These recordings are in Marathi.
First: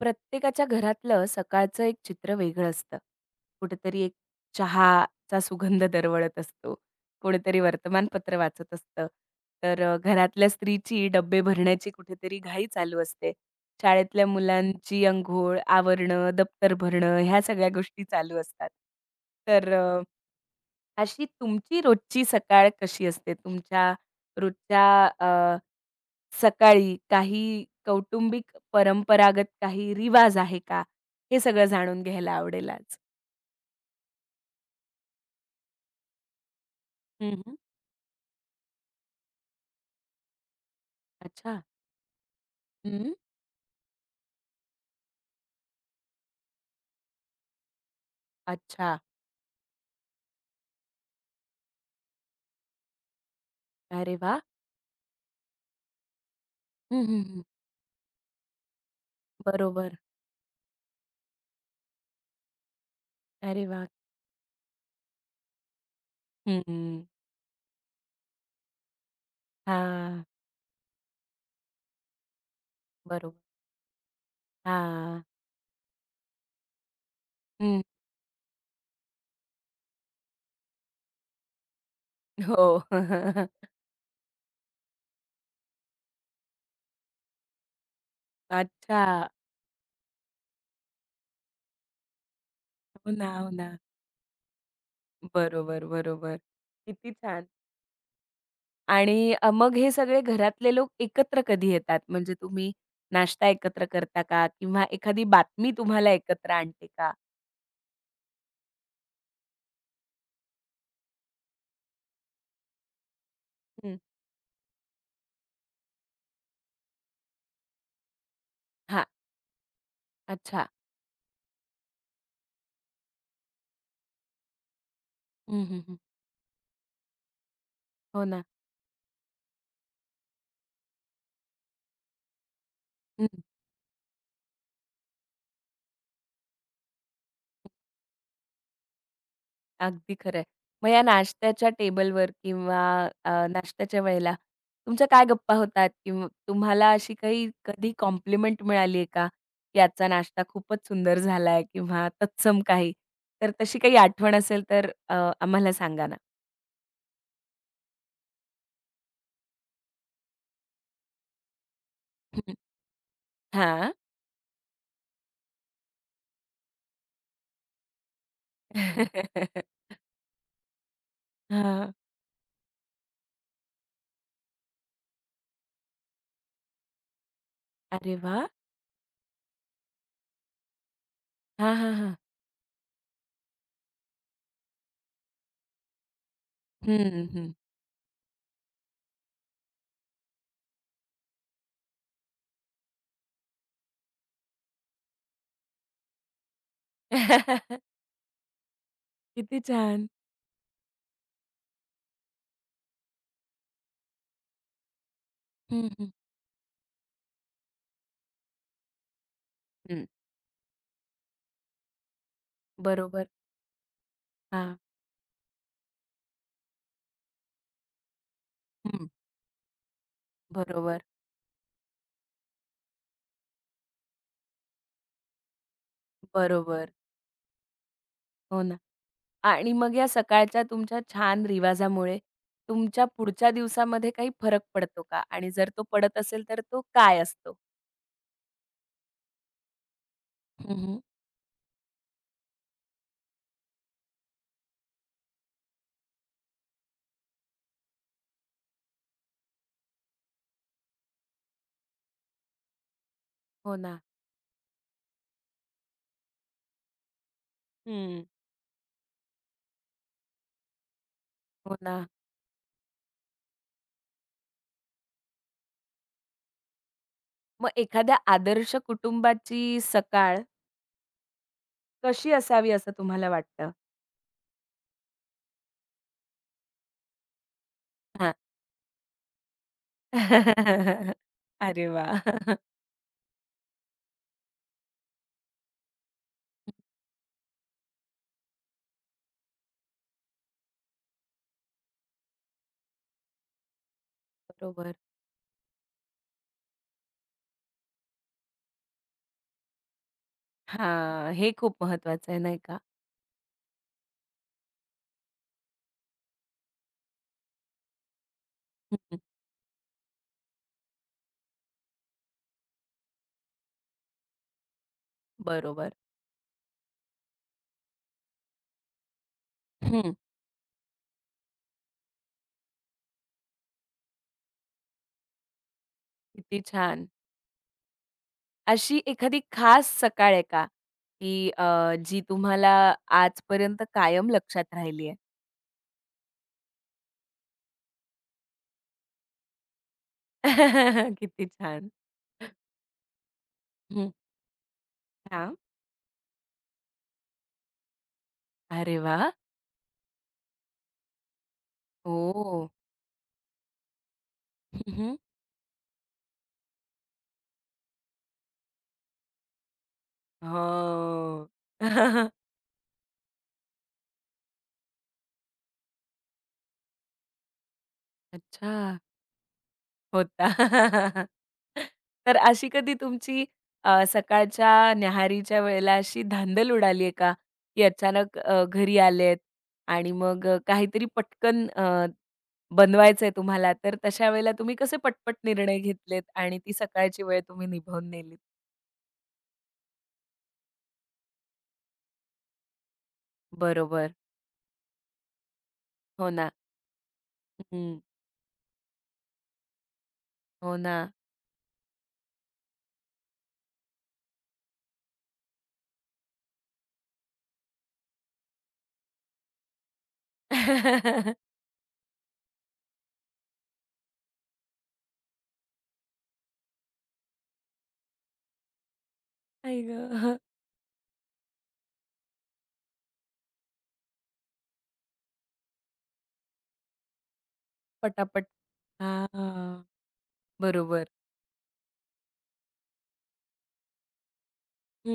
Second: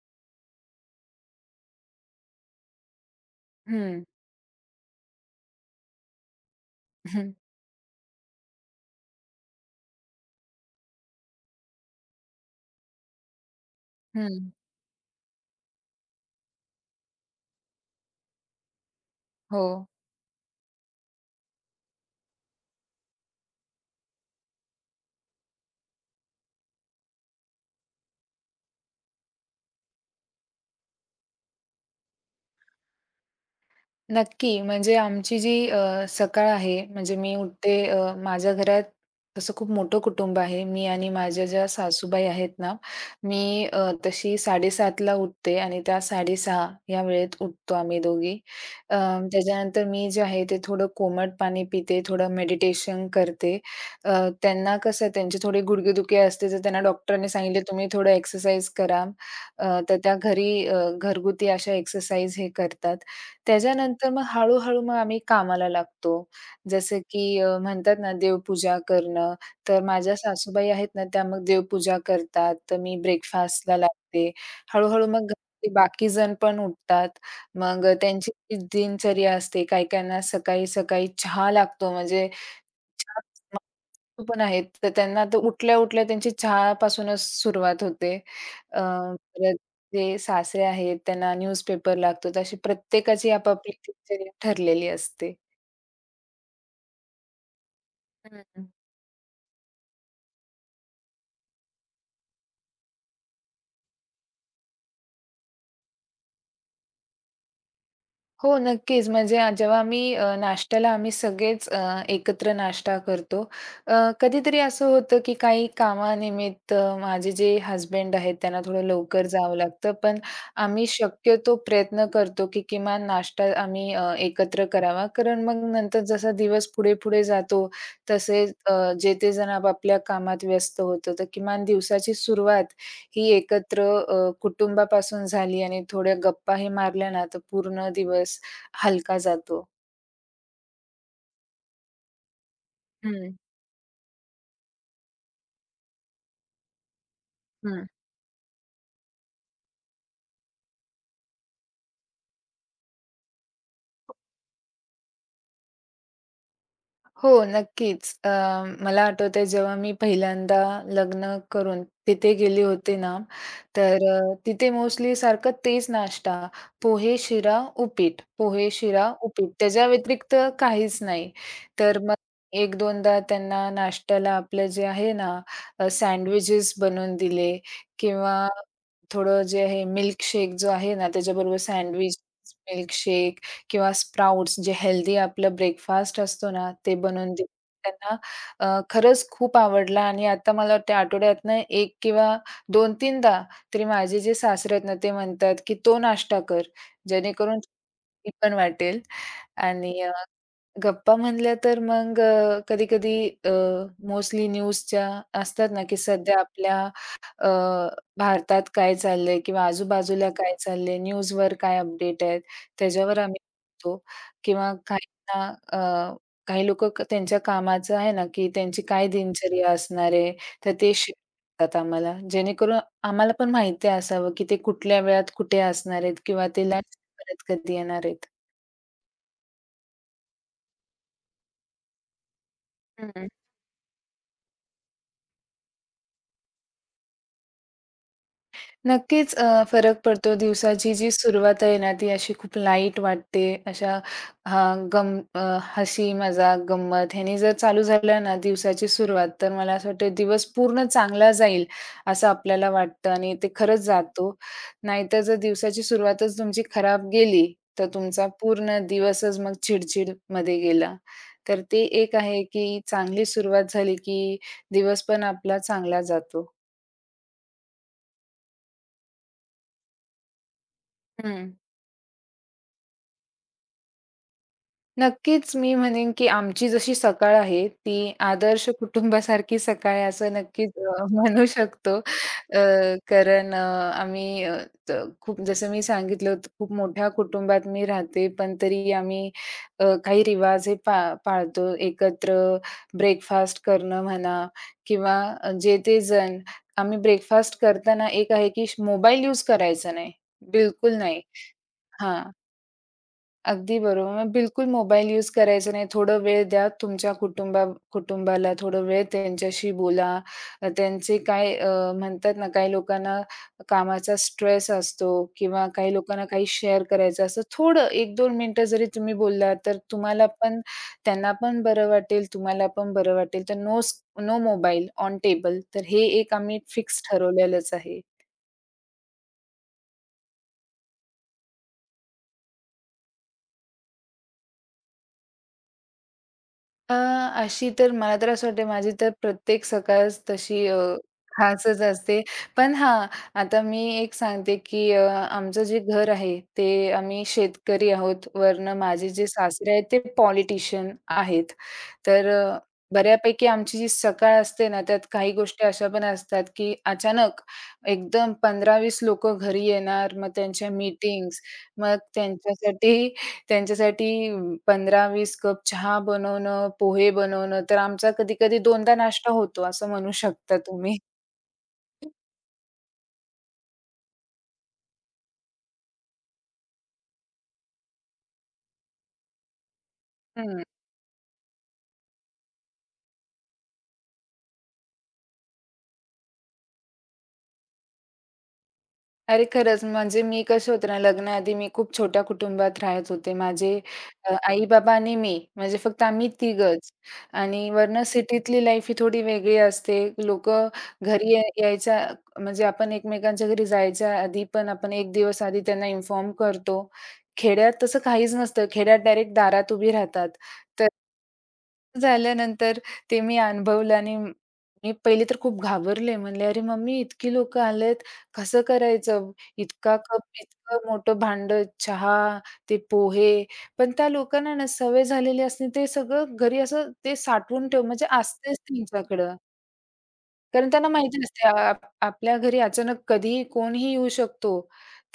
प्रत्येकाच्या घरातलं सकाळचं एक चित्र वेगळं असतं. कुठेतरी हं, एक चहाचा सुगंध दरवळत असतो. हं, कोणीतरी वर्तमानपत्र वाचत असतं. तर घरातल्या स्त्रीची डब्बे भरण्याची कुठेतरी घाई चालू असते. शाळेतल्या हं. मुलांची अंघोळ, आवरणं, दप्तर भरणं ह्या सगळ्या गोष्टी चालू असतात. हो. तर अशी तुमची रोजची सकाळ कशी असते? तुमच्या रोजच्या अ, सकाळी काही कौटुंबिक परंपरागत काही रिवाज आहे का? हे सगळं जाणून घ्यायला आवडेल आज. नक्की. म्हणजे आमची जी सकाळ आहे म्हणजे हं, मी हं. उठते माझ्या घरात तसं खूप मोठं कुटुंब आहे. मी आणि माझ्या अच्छा. ज्या सासूबाई आहेत ना, हं. मी अ, तशी 7:30ला उठते आणि त्या 6:30 या वेळेत उठतो आम्ही दोघी. अ, अच्छा. त्याच्यानंतर मी जे आहे ते थोडं कोमट पाणी पिते, थोडं मेडिटेशन करते. अ, अरे वाह! त्यांना कसं त्यांची थोडी गुडघेदुखी असते, तर त्यांना हं, हं, डॉक्टरांनी हं. सांगितले, "तुम्ही थोडं एक्सरसाइज करा." तर बरोबर. त्या घरी घरगुती अशा एक्सरसाइज हे करतात. अरे वाह! त्याच्यानंतर मग हळू-हळू मग आम्ही कामाला लागतो. जसं हं. की म्हणतात ना देवपूजा करणं. तर माझ्या हां. सासूबाई आहेत ना, त्या मग देवपूजा करतात. तर मी बरोबर. ब्रेकफास्टला लागते. हळू मग हां. घरातले बाकी जण पण उठतात. हं. मग त्यांची ती दिनचर्या असते. काही-काहींना सकाळी-सकाळी चहा लागतो म्हणजे हो. चहा पण आहेत. तर त्यांना आता उठल्या-उठल्या त्यांची चहापासूनच सुरुवात होते. अच्छा. परत जे सासरे आहेत त्यांना न्यूजपेपर लागतो. तर अशी हो प्रत्येकाची ना, हो ना. आपापली दिनचर्या ठरलेली असते. बरोबर, बरोबर. किती छान. हं. आणि मग हे सगळे घरातले लोक एकत्र कधी येतात? म्हणजे तुम्ही नाश्ता एकत्र करता का? किंवा एखादी बातमी तुम्हाला एकत्र आणते का? हो, नक्कीच. म्हणजे जेव्हा आम्ही नाश्त्याला आम्ही सगळेच एकत्र नाश्ता करतो. अ, हं. कधीतरी असं होतं, की काही कामानिमित्त माझे जे हसबंड आहेत, त्यांना थोडं हां, लवकर जावं लागतं. पण अच्छा. आम्ही शक्यतो प्रयत्न करतो, की किमान नाश्ता आम्ही एकत्र करावा. कारण मग हं, हं, हं. नंतर जसा दिवस पुढे-पुढे जातो, हो ना. तसेच जे ते जण आपापल्या कामात व्यस्त होतं, तर किमान दिवसाची सुरुवात हं. ही एकत्र कुटुंबापासून झाली आणि थोड्या गप्पाही मारल्या ना, तर पूर्ण दिवस हलका जातो. अगदी खरं आहे. मग या नाश्त्याच्या टेबलवर किंवा हं, नाश्त्याच्या वेळेला तुमच्या काय गप्पा होतात? किंवा तुम्हाला अशी काही हं. कधी कॉम्प्लिमेंट मिळाली आहे का? की आजचा नाश्ता खूपच सुंदर झालाय किंवा तत्सम काही. तर तशी काही आठवण असेल तर आम्हाला सांगा ना? हो, नक्कीच. मला आठवतंय जेव्हा मी पहिल्यांदा लग्न करून तिथे हं. गेले होते ना, हां. तर तिथे मोस्टली सारखं तेच नाश्ता. पोहे, शिरा, उपीट, पोहे, शिरा, उपीट. त्याच्या व्यतिरिक्त काहीच नाही. हां. तर मग एक दोनदा त्यांना नाश्त्याला आपलं जे आहे ना, सँडविचेस बनवून दिले अरे वाह! किंवा थोडं जे आहे मिल्कशेक जो आहे ना, त्याच्याबरोबर हां, हां, हां. सँडविच, मिल्कशेक किंवा स्प्राउट्स जे हेल्दी आपलं ब्रेकफास्ट असतो ना, ते हं, बनवून दिलं. हं. त्यांना खरंच खूप आवडला आणि आता मला वाटतं आठवड्यातनं एक किंवा 2-3दा तरी माझे जे सासरे आहेत ना, ते म्हणतात, की "तो नाश्ता कर, जेणेकरून" "ती पण वाटेल". किती आणि छान. गप्पा म्हणल्या तर मग कधी-कधी अ, मोस्टली न्यूजच्या असतात ना, हं, की हं, सध्या आपल्या अ, भारतात काय चाललंय किंवा हं. आजूबाजूला काय चाललंय, न्यूजवर काय अपडेट आहेत, त्याच्यावर बरोबर. आम्ही बघतो किंवा हां. काहींना अ, काही लोकं त्यांच्या कामाचं आहे ना, की त्यांची काय हं. दिनचर्या असणार आहे, तर ते बरोबर, शेअर करतात आम्हाला. जेणेकरून आम्हाला पण माहिती असावं, की ते कुठल्या वेळात कुठे असणार आहेत किंवा ते बरोबर. लंच परत कधी येणार आहेत. हो ना. आणि मग या सकाळच्या तुमच्या छान रिवाजामुळे तुमच्या पुढच्या दिवसामध्ये काही फरक पडतो का? आणि जर तो पडत असेल तर तो काय असतो? नक्कीच फरक पडतो. हं, दिवसाची हं. जी सुरुवात आहे ना, ती अशी खूप लाईट वाटते. अशा हां, हसी, मजाक, गंमत ह्यानी जर चालू झालं ना दिवसाची सुरुवात, तर मला असं वाटतं दिवस पूर्ण चांगला जाईल, असं आपल्याला वाटतं आणि ते हो खरंच ना. जातो. नाहीतर जर दिवसाची सुरुवातच तुमची खराब गेली, तर हं. तुमचा पूर्ण दिवसच मग चिडचिडमध्ये गेला. तर हो ते ना. एक आहे, की चांगली सुरुवात झाली, की दिवस पण आपला चांगला जातो. मग एखाद्या आदर्श कुटुंबाची सकाळ हं. कशी असावी असं तुम्हाला वाटतं? नक्कीच, मी म्हणेन की आमची जशी सकाळ आहे, ती आदर्श कुटुंबासारखी सकाळ आहे असं नक्कीच अ, म्हणू अरे शकतो. वा, अ, कारण आम्ही त खूप जसं मी सांगितलं होतं, खूप मोठ्या कुटुंबात मी राहते, पण तरी आम्ही काही रिवाज हे पाळतो. एकत्र ब्रेकफास्ट करणं म्हणा बरोबर. किंवा जे ते जण आम्ही ब्रेकफास्ट करताना एक आहे की मोबाईल यूज करायचा नाही, बिलकुल नाही. हां, हे खूप हां. महत्वाचं आहे नाही का? अगदी बरोबर. मग बिलकुल मोबाईल यूज करायचा नाही. थोडा वेळ द्या तुमच्या कुटुंबाला थोडा वेळ हं, त्यांच्याशी बोला. त्यांचे काय म्हणतात ना, काही लोकांना कामाचा स्ट्रेस असतो किंवा काही बरोबर. लोकांना काही शेअर करायचं असतं. थोडं 1-2 मिनिटं जरी तुम्ही बोललात, तर हं. तुम्हाला पण त्यांना पण बरं वाटेल, तुम्हाला पण बरं वाटेल. तर no no mobile on table. तर हे एक आम्ही किती फिक्स छान. ठरवलेलंच आहे. अशी एखादी खास सकाळ आहे का, की जी तुम्हाला आजपर्यंत कायम लक्षात राहिली आहे? अ, अशी तर मला तर असं वाटते माझी तर प्रत्येक सकाळच तशी किती खासच छान. असते. पण हां, आता मी हं. एक सांगते, की हां. आमचं जे घर आहे ते आम्ही शेतकरी आहोत. वरनं अरे माझे जे वाह! सासरे आहेत ते पॉलिटिशियन आहेत. तर ओह! बऱ्यापैकी आमची जी सकाळ असते ना, त्यात हं, काही गोष्टी अशा पण असतात, की अचानक एकदम 15-20 लोकं घरी येणार. मग त्यांच्या मीटिंग्स, हो. मग त्यांच्यासाठी त्यांच्यासाठी 15-20 कप चहा बनवणं, पोहे बनवणं. तर आमचा कधी-कधी 2दा अच्छा. नाश्ता होतो असं म्हणू शकता तुम्ही. होता. तर अशी कधी तुमची सकाळच्या न्याहारीच्या वेळेला अशी धांदल उडाली आहे का? की अचानक घरी आलेत आणि मग हं. काहीतरी पटकन बनवायचंय तुम्हाला, तर तशा वेळेला तुम्ही कसे पटपट निर्णय घेतलेत आणि ती सकाळची वेळ तुम्ही निभावून नेलीत? अरे खरंच, म्हणजे मी कसं होतं ना, लग्नाआधी मी खूप छोट्या कुटुंबात राहत होते. माझे बरोबर. अ, आई-बाबा आणि मी, म्हणजे फक्त आम्ही हो ना. तिघंच आणि हं. वरनं सिटीतली लाईफ ही थोडी वेगळी असते. लोकं हो ना. घरी यायच्या म्हणजे आपण एकमेकांच्या घरी जायच्या आधी पण आपण 1 दिवस आधी त्यांना इन्फॉर्म करतो. खेड्यात तसं काहीच नसतं. खेड्यात डायरेक्ट दारात उभी राहतात. तर झाल्यानंतर ते मी अनुभवलं आणि मी पहिले तर खूप घाबरले. म्हणले, "अरे मम्मी, इतकी लोकं आलेत, कसं करायचं? आई इतका कप, गं! इतकं मोठं भांड चहा, ते पोहे." पण त्या लोकांना ना सवय झालेली असते ते सगळं घरी असं ते साठवून ठेव म्हणजे पटापट. असतेच त्यांच्याकडं. हां. कारण त्यांना बरोबर. माहिती नसते आ आप आपल्या घरी अचानक कधीही कोणीही येऊ शकतो.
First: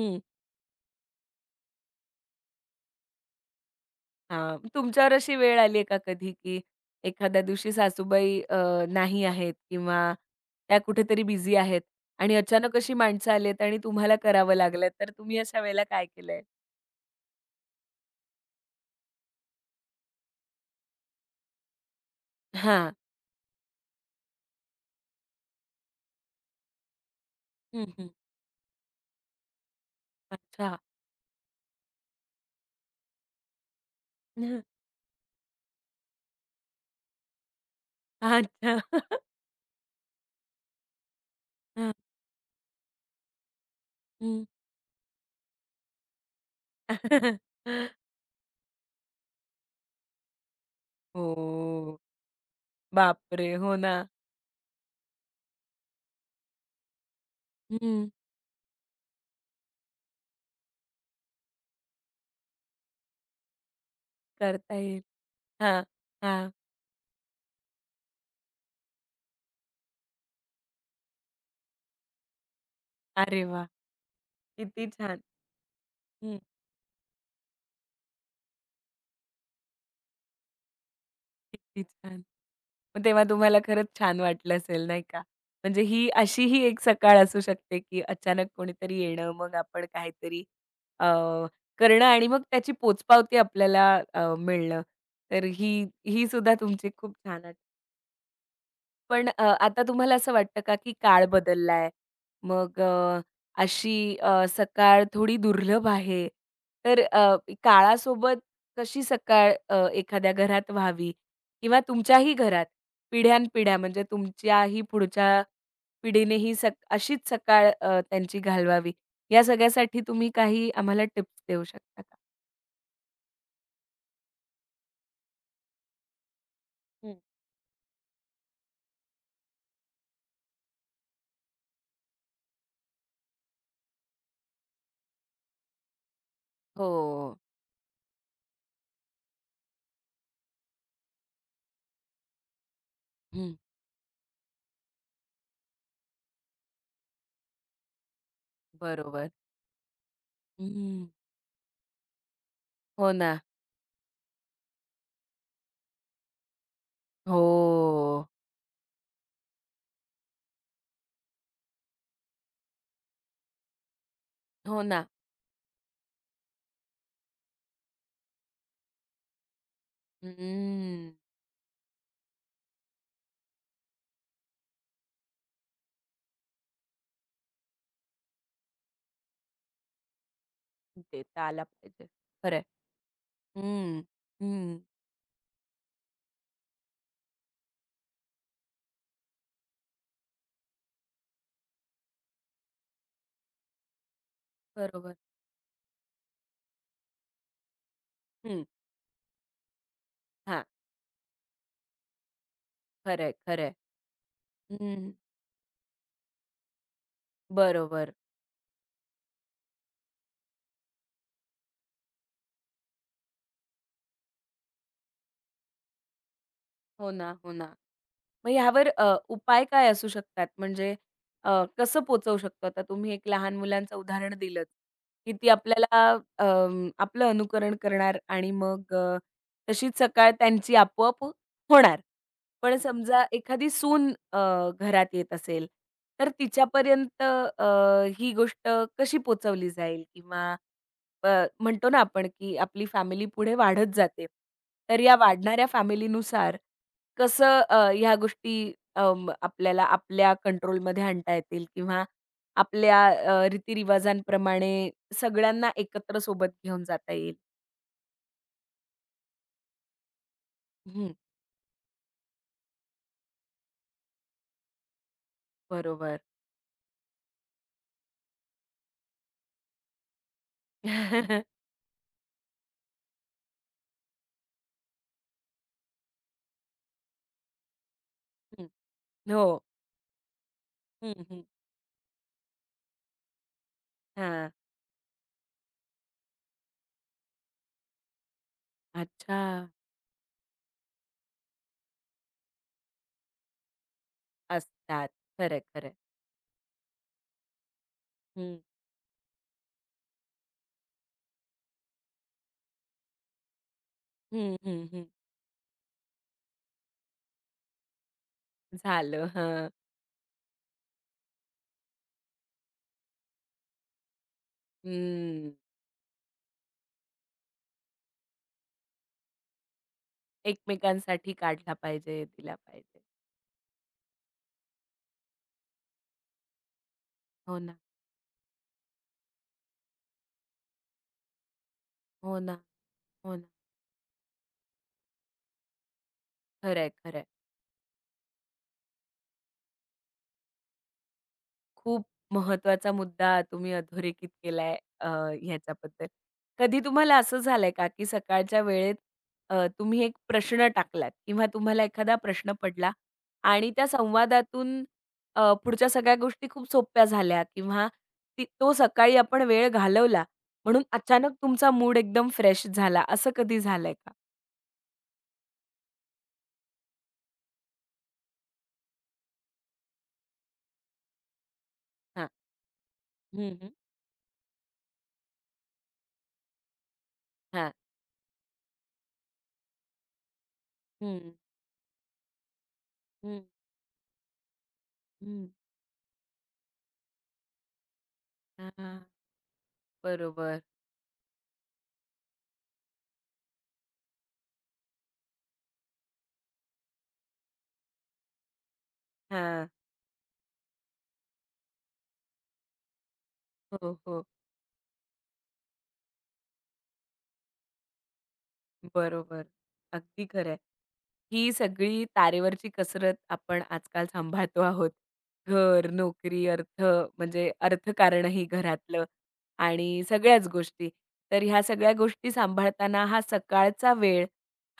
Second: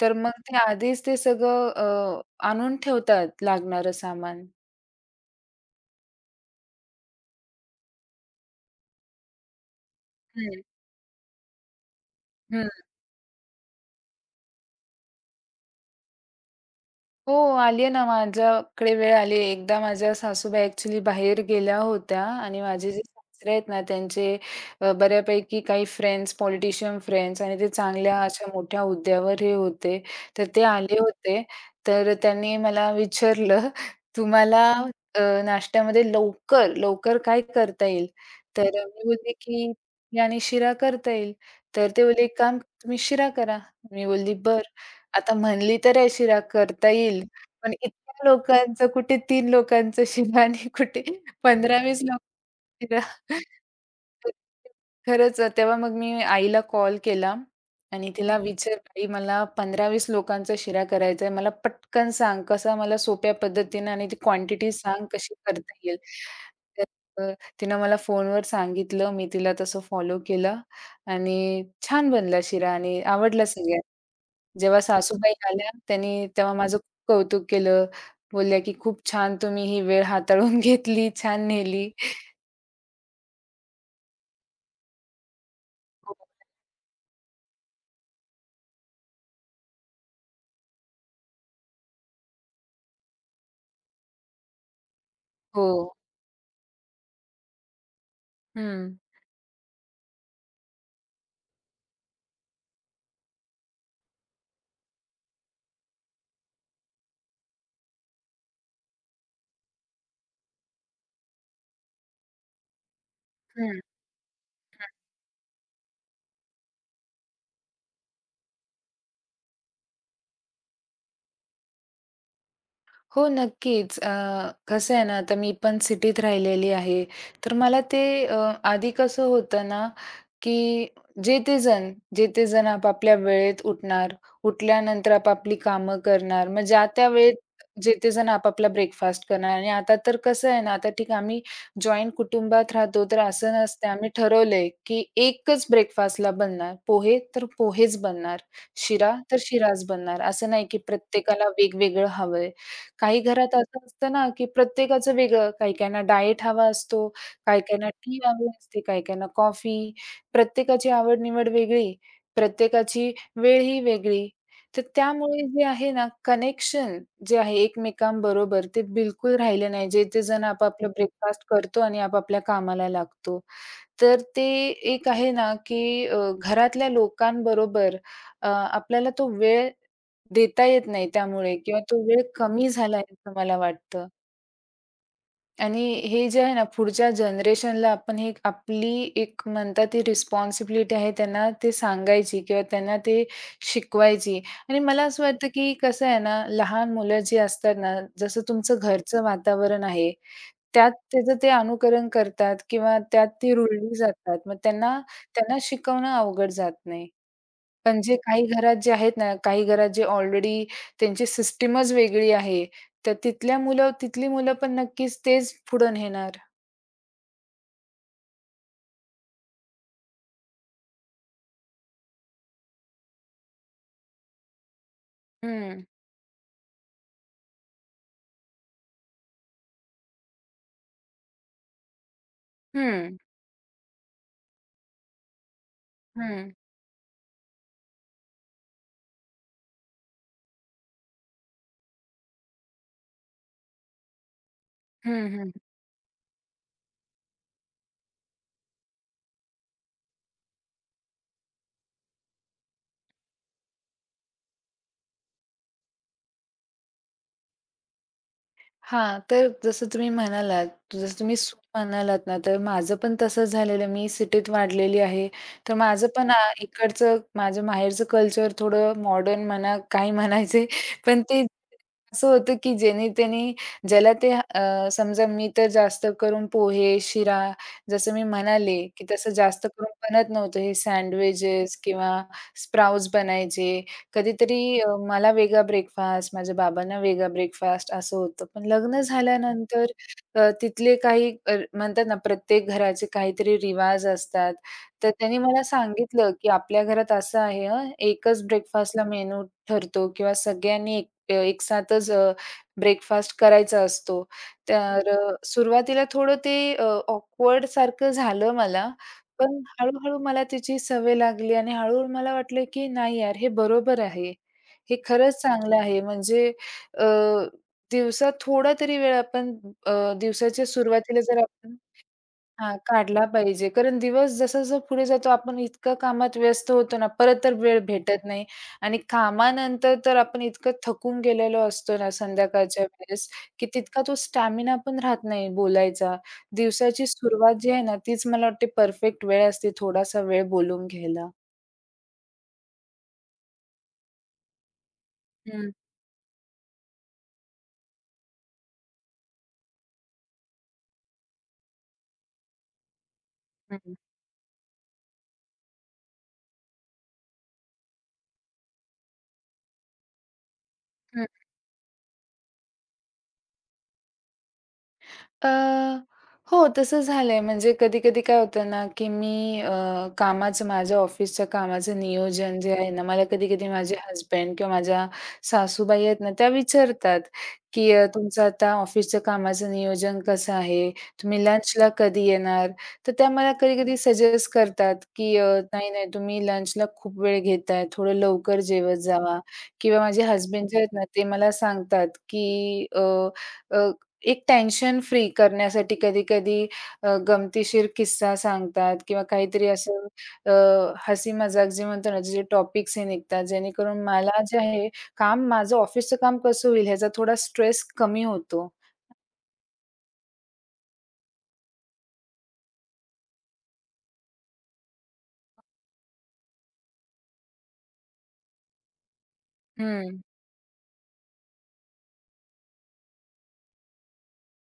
तर मग ते आधीच ते सगळं अ, आणून ठेवतात लागणारं सामान. हां, तुमच्यावर अशी वेळ आली आहे का कधी, की एखाद्या दिवशी सासूबाई नाही आहेत किंवा हं, त्या कुठेतरी बिझी आहेत आणि अचानक अशी माणसं आली आहेत आणि तुम्हाला करावं लागलं, तर तुम्ही अशा वेळेला काय केलंय? हो, आली आहे ना, माझ्याकडे वेळ आली आहे. एकदा माझ्या सासूबाई ॲक्चुअली बाहेर गेल्या होत्या आणि माझे हां. जे सासरे आहेत ना, त्यांचे बऱ्यापैकी काही फ्रेंड्स, पॉलिटिशियन फ्रेंड्स आणि ते हं, हं. चांगल्या अशा मोठ्या हुद्द्यावर हे होते. तर ते अच्छा. आले होते. तर त्यांनी मला विचारलं, हं. "तुम्हाला नाश्त्यामध्ये लवकर, लवकर काय करता येईल?" तर अच्छा. मी बोलली, की "मी "आणि शिरा करता येईल." तर हं, ते बोलले, "एक काम तुम्ही शिरा करा." मी बोलली, हं. "बरं." आता म्हणली तर आहे शिरा करता येईल. पण इतक्या लोकांचं कुठे 3 लोकांचं शिरा आणि कुठे हो. 15-20 तिला बापरे! हो ना. खरंच तेव्हा मग मी आईला कॉल केला हं. आणि तिला विचारलं, "आई मला 15-20 लोकांचा शिरा करायचा आहे. मला पटकन सांग कसा मला सोप्या पद्धतीने आणि ती क्वांटिटी करता येईल. सांग कशी करता हां, येईल." हां. तर अ, तिनं मला फोनवर सांगितलं. मी तिला तसं फॉलो केलं आणि छान बनला शिरा आणि अरे आवडला वाह! सगळ्यांना. जेव्हा किती छान. सासूबाई आल्या त्यांनी तेव्हा माझं खूप कौतुक केलं. बोलल्या, की "खूप छान तुम्ही ही वेळ हाताळून घेतली, छान किती नेली." छान. मग तेव्हा तुम्हाला खरंच छान वाटलं असेल नाही का? म्हणजे ही अशी ही एक सकाळ असू शकते, की अचानक कोणीतरी येणं, मग आपण काहीतरी अ, करणं आणि मग त्याची पोचपावती आपल्याला मिळणं. तर हो. ही ही सुद्धा तुमची खूप छान हं. पण आता तुम्हाला असं वाटतं का, की काळ बदललाय? मग अशी सकाळ थोडी दुर्लभ आहे. तर काळासोबत कशी सकाळ एखाद्या घरात व्हावी किंवा तुमच्याही घरात पिढ्यानपिढ्या हं. म्हणजे तुमच्याही पुढच्या पिढीनेही सक अशीच सकाळ त्यांची घालवावी, या सगळ्यासाठी तुम्ही काही आम्हाला टिप्स देऊ शकता का? हो, नक्कीच. कसं आहे ना, आता मी पण सिटीत राहिलेली आहे. हं. तर मला ते आधी कसं होतं ना, की जे ते जण, जे ते जण आपापल्या वेळेत उठणार, उठल्यानंतर आपापली कामं करणार. मग ज्या त्या वेळेत हो. जे ते जण आपापला ब्रेकफास्ट करणार आणि आता तर कसं आहे ना, आता ठीक आहे आम्ही जॉइंट कुटुंबात राहतो, तर असं हं. नसतं. आम्ही ठरवलंय, की एकच ब्रेकफास्टला बनणार. पोहे तर पोहेच बनणार, शिरा बरोबर. तर शिराच बनणार. असं नाही, की हं. प्रत्येकाला वेगवेगळं हवंय. हो काही ना. घरात असं असतं ना, की प्रत्येकाचं वेगळं. काही काहींना डाएट हवा असतो, हो. काही काहींना टी हवी असते, काही काहींना कॉफी. प्रत्येकाची आवड-निवड वेगळी, प्रत्येकाची वेळ ही वेगळी. तर हो ना. त्यामुळे जे आहे ना, कनेक्शन जे आहे एकमेकांबरोबर ते बिलकुल राहिलं नाही. जे ते जण आपापलं हम्म. ब्रेकफास्ट करतो आणि आपापल्या कामाला लागतो. तर ते एक आहे ना, की घरातल्या लोकांबरोबर आपल्याला तो वेळ देता येत नाही देता त्यामुळे आला किंवा तो पाहिजे. वेळ खरंय. कमी झाला आहे असं मला हं, वाटतं. हं. आणि हे जे आहे ना पुढच्या जनरेशनला आपण हे आपली एक म्हणतात ती रिस्पॉन्सिबिलिटी आहे त्यांना ते सांगायची किंवा त्यांना ते शिकवायची. आणि मला बरोबर. असं वाटतं, की कसं आहे ना लहान मुलं जी असतात ना, जसं हं. तुमचं घरचं वातावरण आहे, हां. त्यात त्याचं ते अनुकरण करतात किंवा त्यात खरंय, ती खरंय. रुळली जातात. मग त्यांना हं. त्यांना शिकवणं अवघड जात नाही. पण बरोबर. जे काही घरात जे आहेत ना, काही घरात जे ऑलरेडी त्यांची सिस्टमच वेगळी आहे. तर तिथल्या मुलं तिथली मुलं पण नक्कीच तेच पुढे नेणार. हो ना, हो ना. मग ह्यावर उपाय काय असू शकतात? म्हणजे कसं पोहचवू शकतो? आता तुम्ही एक लहान मुलांचं उदाहरण दिलंच, की ती हं, आपल्याला अं, आपलं अनुकरण करणार आणि मग तशीच सकाळ त्यांची आपोआप होणार. पण हं, समजा एखादी सून घरात येत असेल, तर हं, तिच्यापर्यंत ही गोष्ट कशी पोहचवली जाईल? किंवा अ, म्हणतो ना आपण, की आपली फॅमिली पुढे वाढत जाते. तर या हं, हं. वाढणाऱ्या फॅमिलीनुसार कसं ह्या गोष्टी अं, आपल्याला आपल्या कंट्रोलमध्ये आणता येतील किंवा आपल्या रीतिरिवाजांप्रमाणे सगळ्यांना एकत्र सोबत घेऊन जाता येईल. हां, तर जसं तुम्ही म्हणालात, हं, जसं तुम्ही सून म्हणालात ना, तर माझं पण तसंच झालेलं. मी सिटीत वाढलेली आहे. तर माझं बरोबर. पण अ, इकडचं माझं माहेरचं कल्चर थोडं मॉडर्न म्हणा, काही म्हणायचे पण ते असं होतं की जेणे त्याने ज्याला ते समजा मी तर जास्त करून पोहे, शिरा जसं मी हं, म्हणाले, की तसं हो. जास्त करून बनत नव्हतं. हे हं, हं. सँडविचेस किंवा स्प्राउट्स बनायचे. हां. कधीतरी मला वेगळा ब्रेकफास्ट, माझ्या बाबांना वेगळा ब्रेकफास्ट असं होतं. पण लग्न अच्छा. झाल्यानंतर तिथले काही म्हणतात ना, प्रत्येक घराचे काहीतरी रिवाज असतात. असतात. तर त्यांनी खरंय, मला खरंय. सांगितलं, की आपल्या घरात असं आहे हं, एकच हं, ब्रेकफास्टला मेनू ठरतो किंवा सगळ्यांनी एकसाथच ब्रेकफास्ट करायचा असतो. हं, तर हं, हं. हं. सुरुवातीला थोडं ते ऑकवर्ड सारखं झालं मला. झालं. पण हं. हळू-हळू मला त्याची सवय लागली आणि हळू मला वाटलं, की नाही यार हे बरोबर आहे. हे खरंच हं. चांगलं आहे. म्हणजे अ, दिवसात थोडा तरी वेळ आपण दिवसाच्या सुरुवातीला एकमेकांसाठी जर काढला आपण पाहिजे, दिला हां, पाहिजे. काढला पाहिजे. कारण दिवस जसा-जसा पुढे जातो आपण इतकं कामात व्यस्त होतो ना, परत तर हो ना, वेळ भेटत नाही आणि कामानंतर तर आपण इतकं थकून गेलेलो असतो ना हो ना, संध्याकाळच्या वेळेस, हो ना. की तितका तो स्टॅमिना पण राहत नाही बोलायचा. खरंय, दिवसाची खरंय. सुरुवात जी आहे ना, तीच मला वाटते परफेक्ट वेळ असते थोडासा वेळ बोलून घ्यायला. खूप महत्वाचा मुद्दा तुम्ही अधोरेखित केलाय अ, हं, ह्याच्याबद्दल. कधी तुम्हाला असं झालंय का, की सकाळच्या वेळेत तुम्ही एक प्रश्न टाकलात किंवा तुम्हाला एखादा प्रश्न पडला आणि त्या हं, संवादातून पुढच्या सगळ्या गोष्टी खूप सोप्या झाल्या किंवा ती तो सकाळी आपण वेळ घालवला म्हणून अचानक तुमचा मूड एकदम फ्रेश झाला, असं कधी झालंय का? अ, हो, तसं झालंय. म्हणजे कधी-कधी काय होतं ना, की मी कामाचं माझ्या ऑफिसच्या कामाचं हां. नियोजन जे आहे ना, मला हं, कधी-कधी हं. माझे हसबंड किंवा माझ्या सासूबाई आहेत ना, त्या विचारतात, हां. की "तुमचं आता ऑफिसच्या कामाचं नियोजन कसं आहे? हं, तुम्ही लंचला कधी येणार?" तर त्या हं, मला कधी-कधी सजेस्ट करतात, की हं. "नाही, नाही, तुम्ही लंचला खूप वेळ घेताय. थोडं लवकर जेवत हां, जावा." किंवा माझे बरोबर. हसबंड जे आहेत ना, ते मला सांगतात, की अ, अ, एक टेन्शन फ्री करण्यासाठी कधी-कधी गमतीशीर किस्सा सांगतात किंवा काहीतरी हां. असं अ, हसी-मजाक जे म्हणतो ना, जे टॉपिक्स हे निघतात, हो, जेणेकरून हो. मला जे आहे काम माझं ऑफिसचं काम कसं होईल ह्याचा थोडा स्ट्रेस कमी होतो. बरोबर. अगदी खरं ही सगळी तारेवरची कसरत आपण आजकाल सांभाळतो आहोत. घर, नोकरी, अर्थ म्हणजे अर्थकारणही घरातलं आणि हं, सगळ्याच गोष्टी. तर ह्या सगळ्या गोष्टी सांभाळताना हा सकाळचा वेळ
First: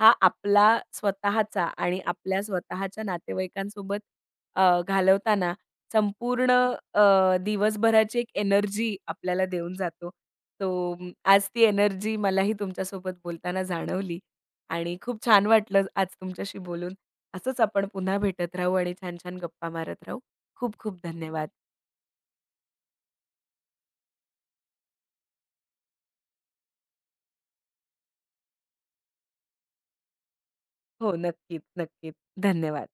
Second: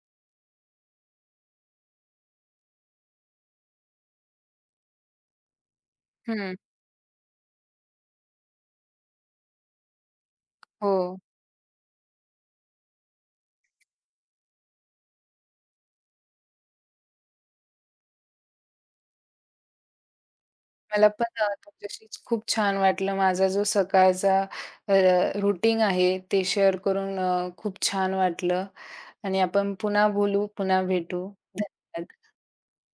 हा आपला स्वतःचा आणि आपल्या स्वतःच्या नातेवाईकांसोबत घालवताना संपूर्ण हं. अ, दिवसभराची एक एनर्जी आपल्याला देऊन जातो सो अं, हो. आज ती एनर्जी मलाही तुमच्यासोबत बोलताना जाणवली आणि खूप छान वाटलं आज तुमच्याशी बोलून. असंच आपण पुन्हा भेटत राहू आणि छान-छान गप्पा मारत राहू. खूप खूप मला पण धन्यवाद. तुमच्याशी खूप छान वाटलं. माझा जो सकाळचा अ, आहे ते शेअर करून खूप छान वाटलं आणि आपण पुन्हा बोलू, पुन्हा हो, भेटू. नक्कीच, धन्यवाद. नक्कीच. धन्यवाद.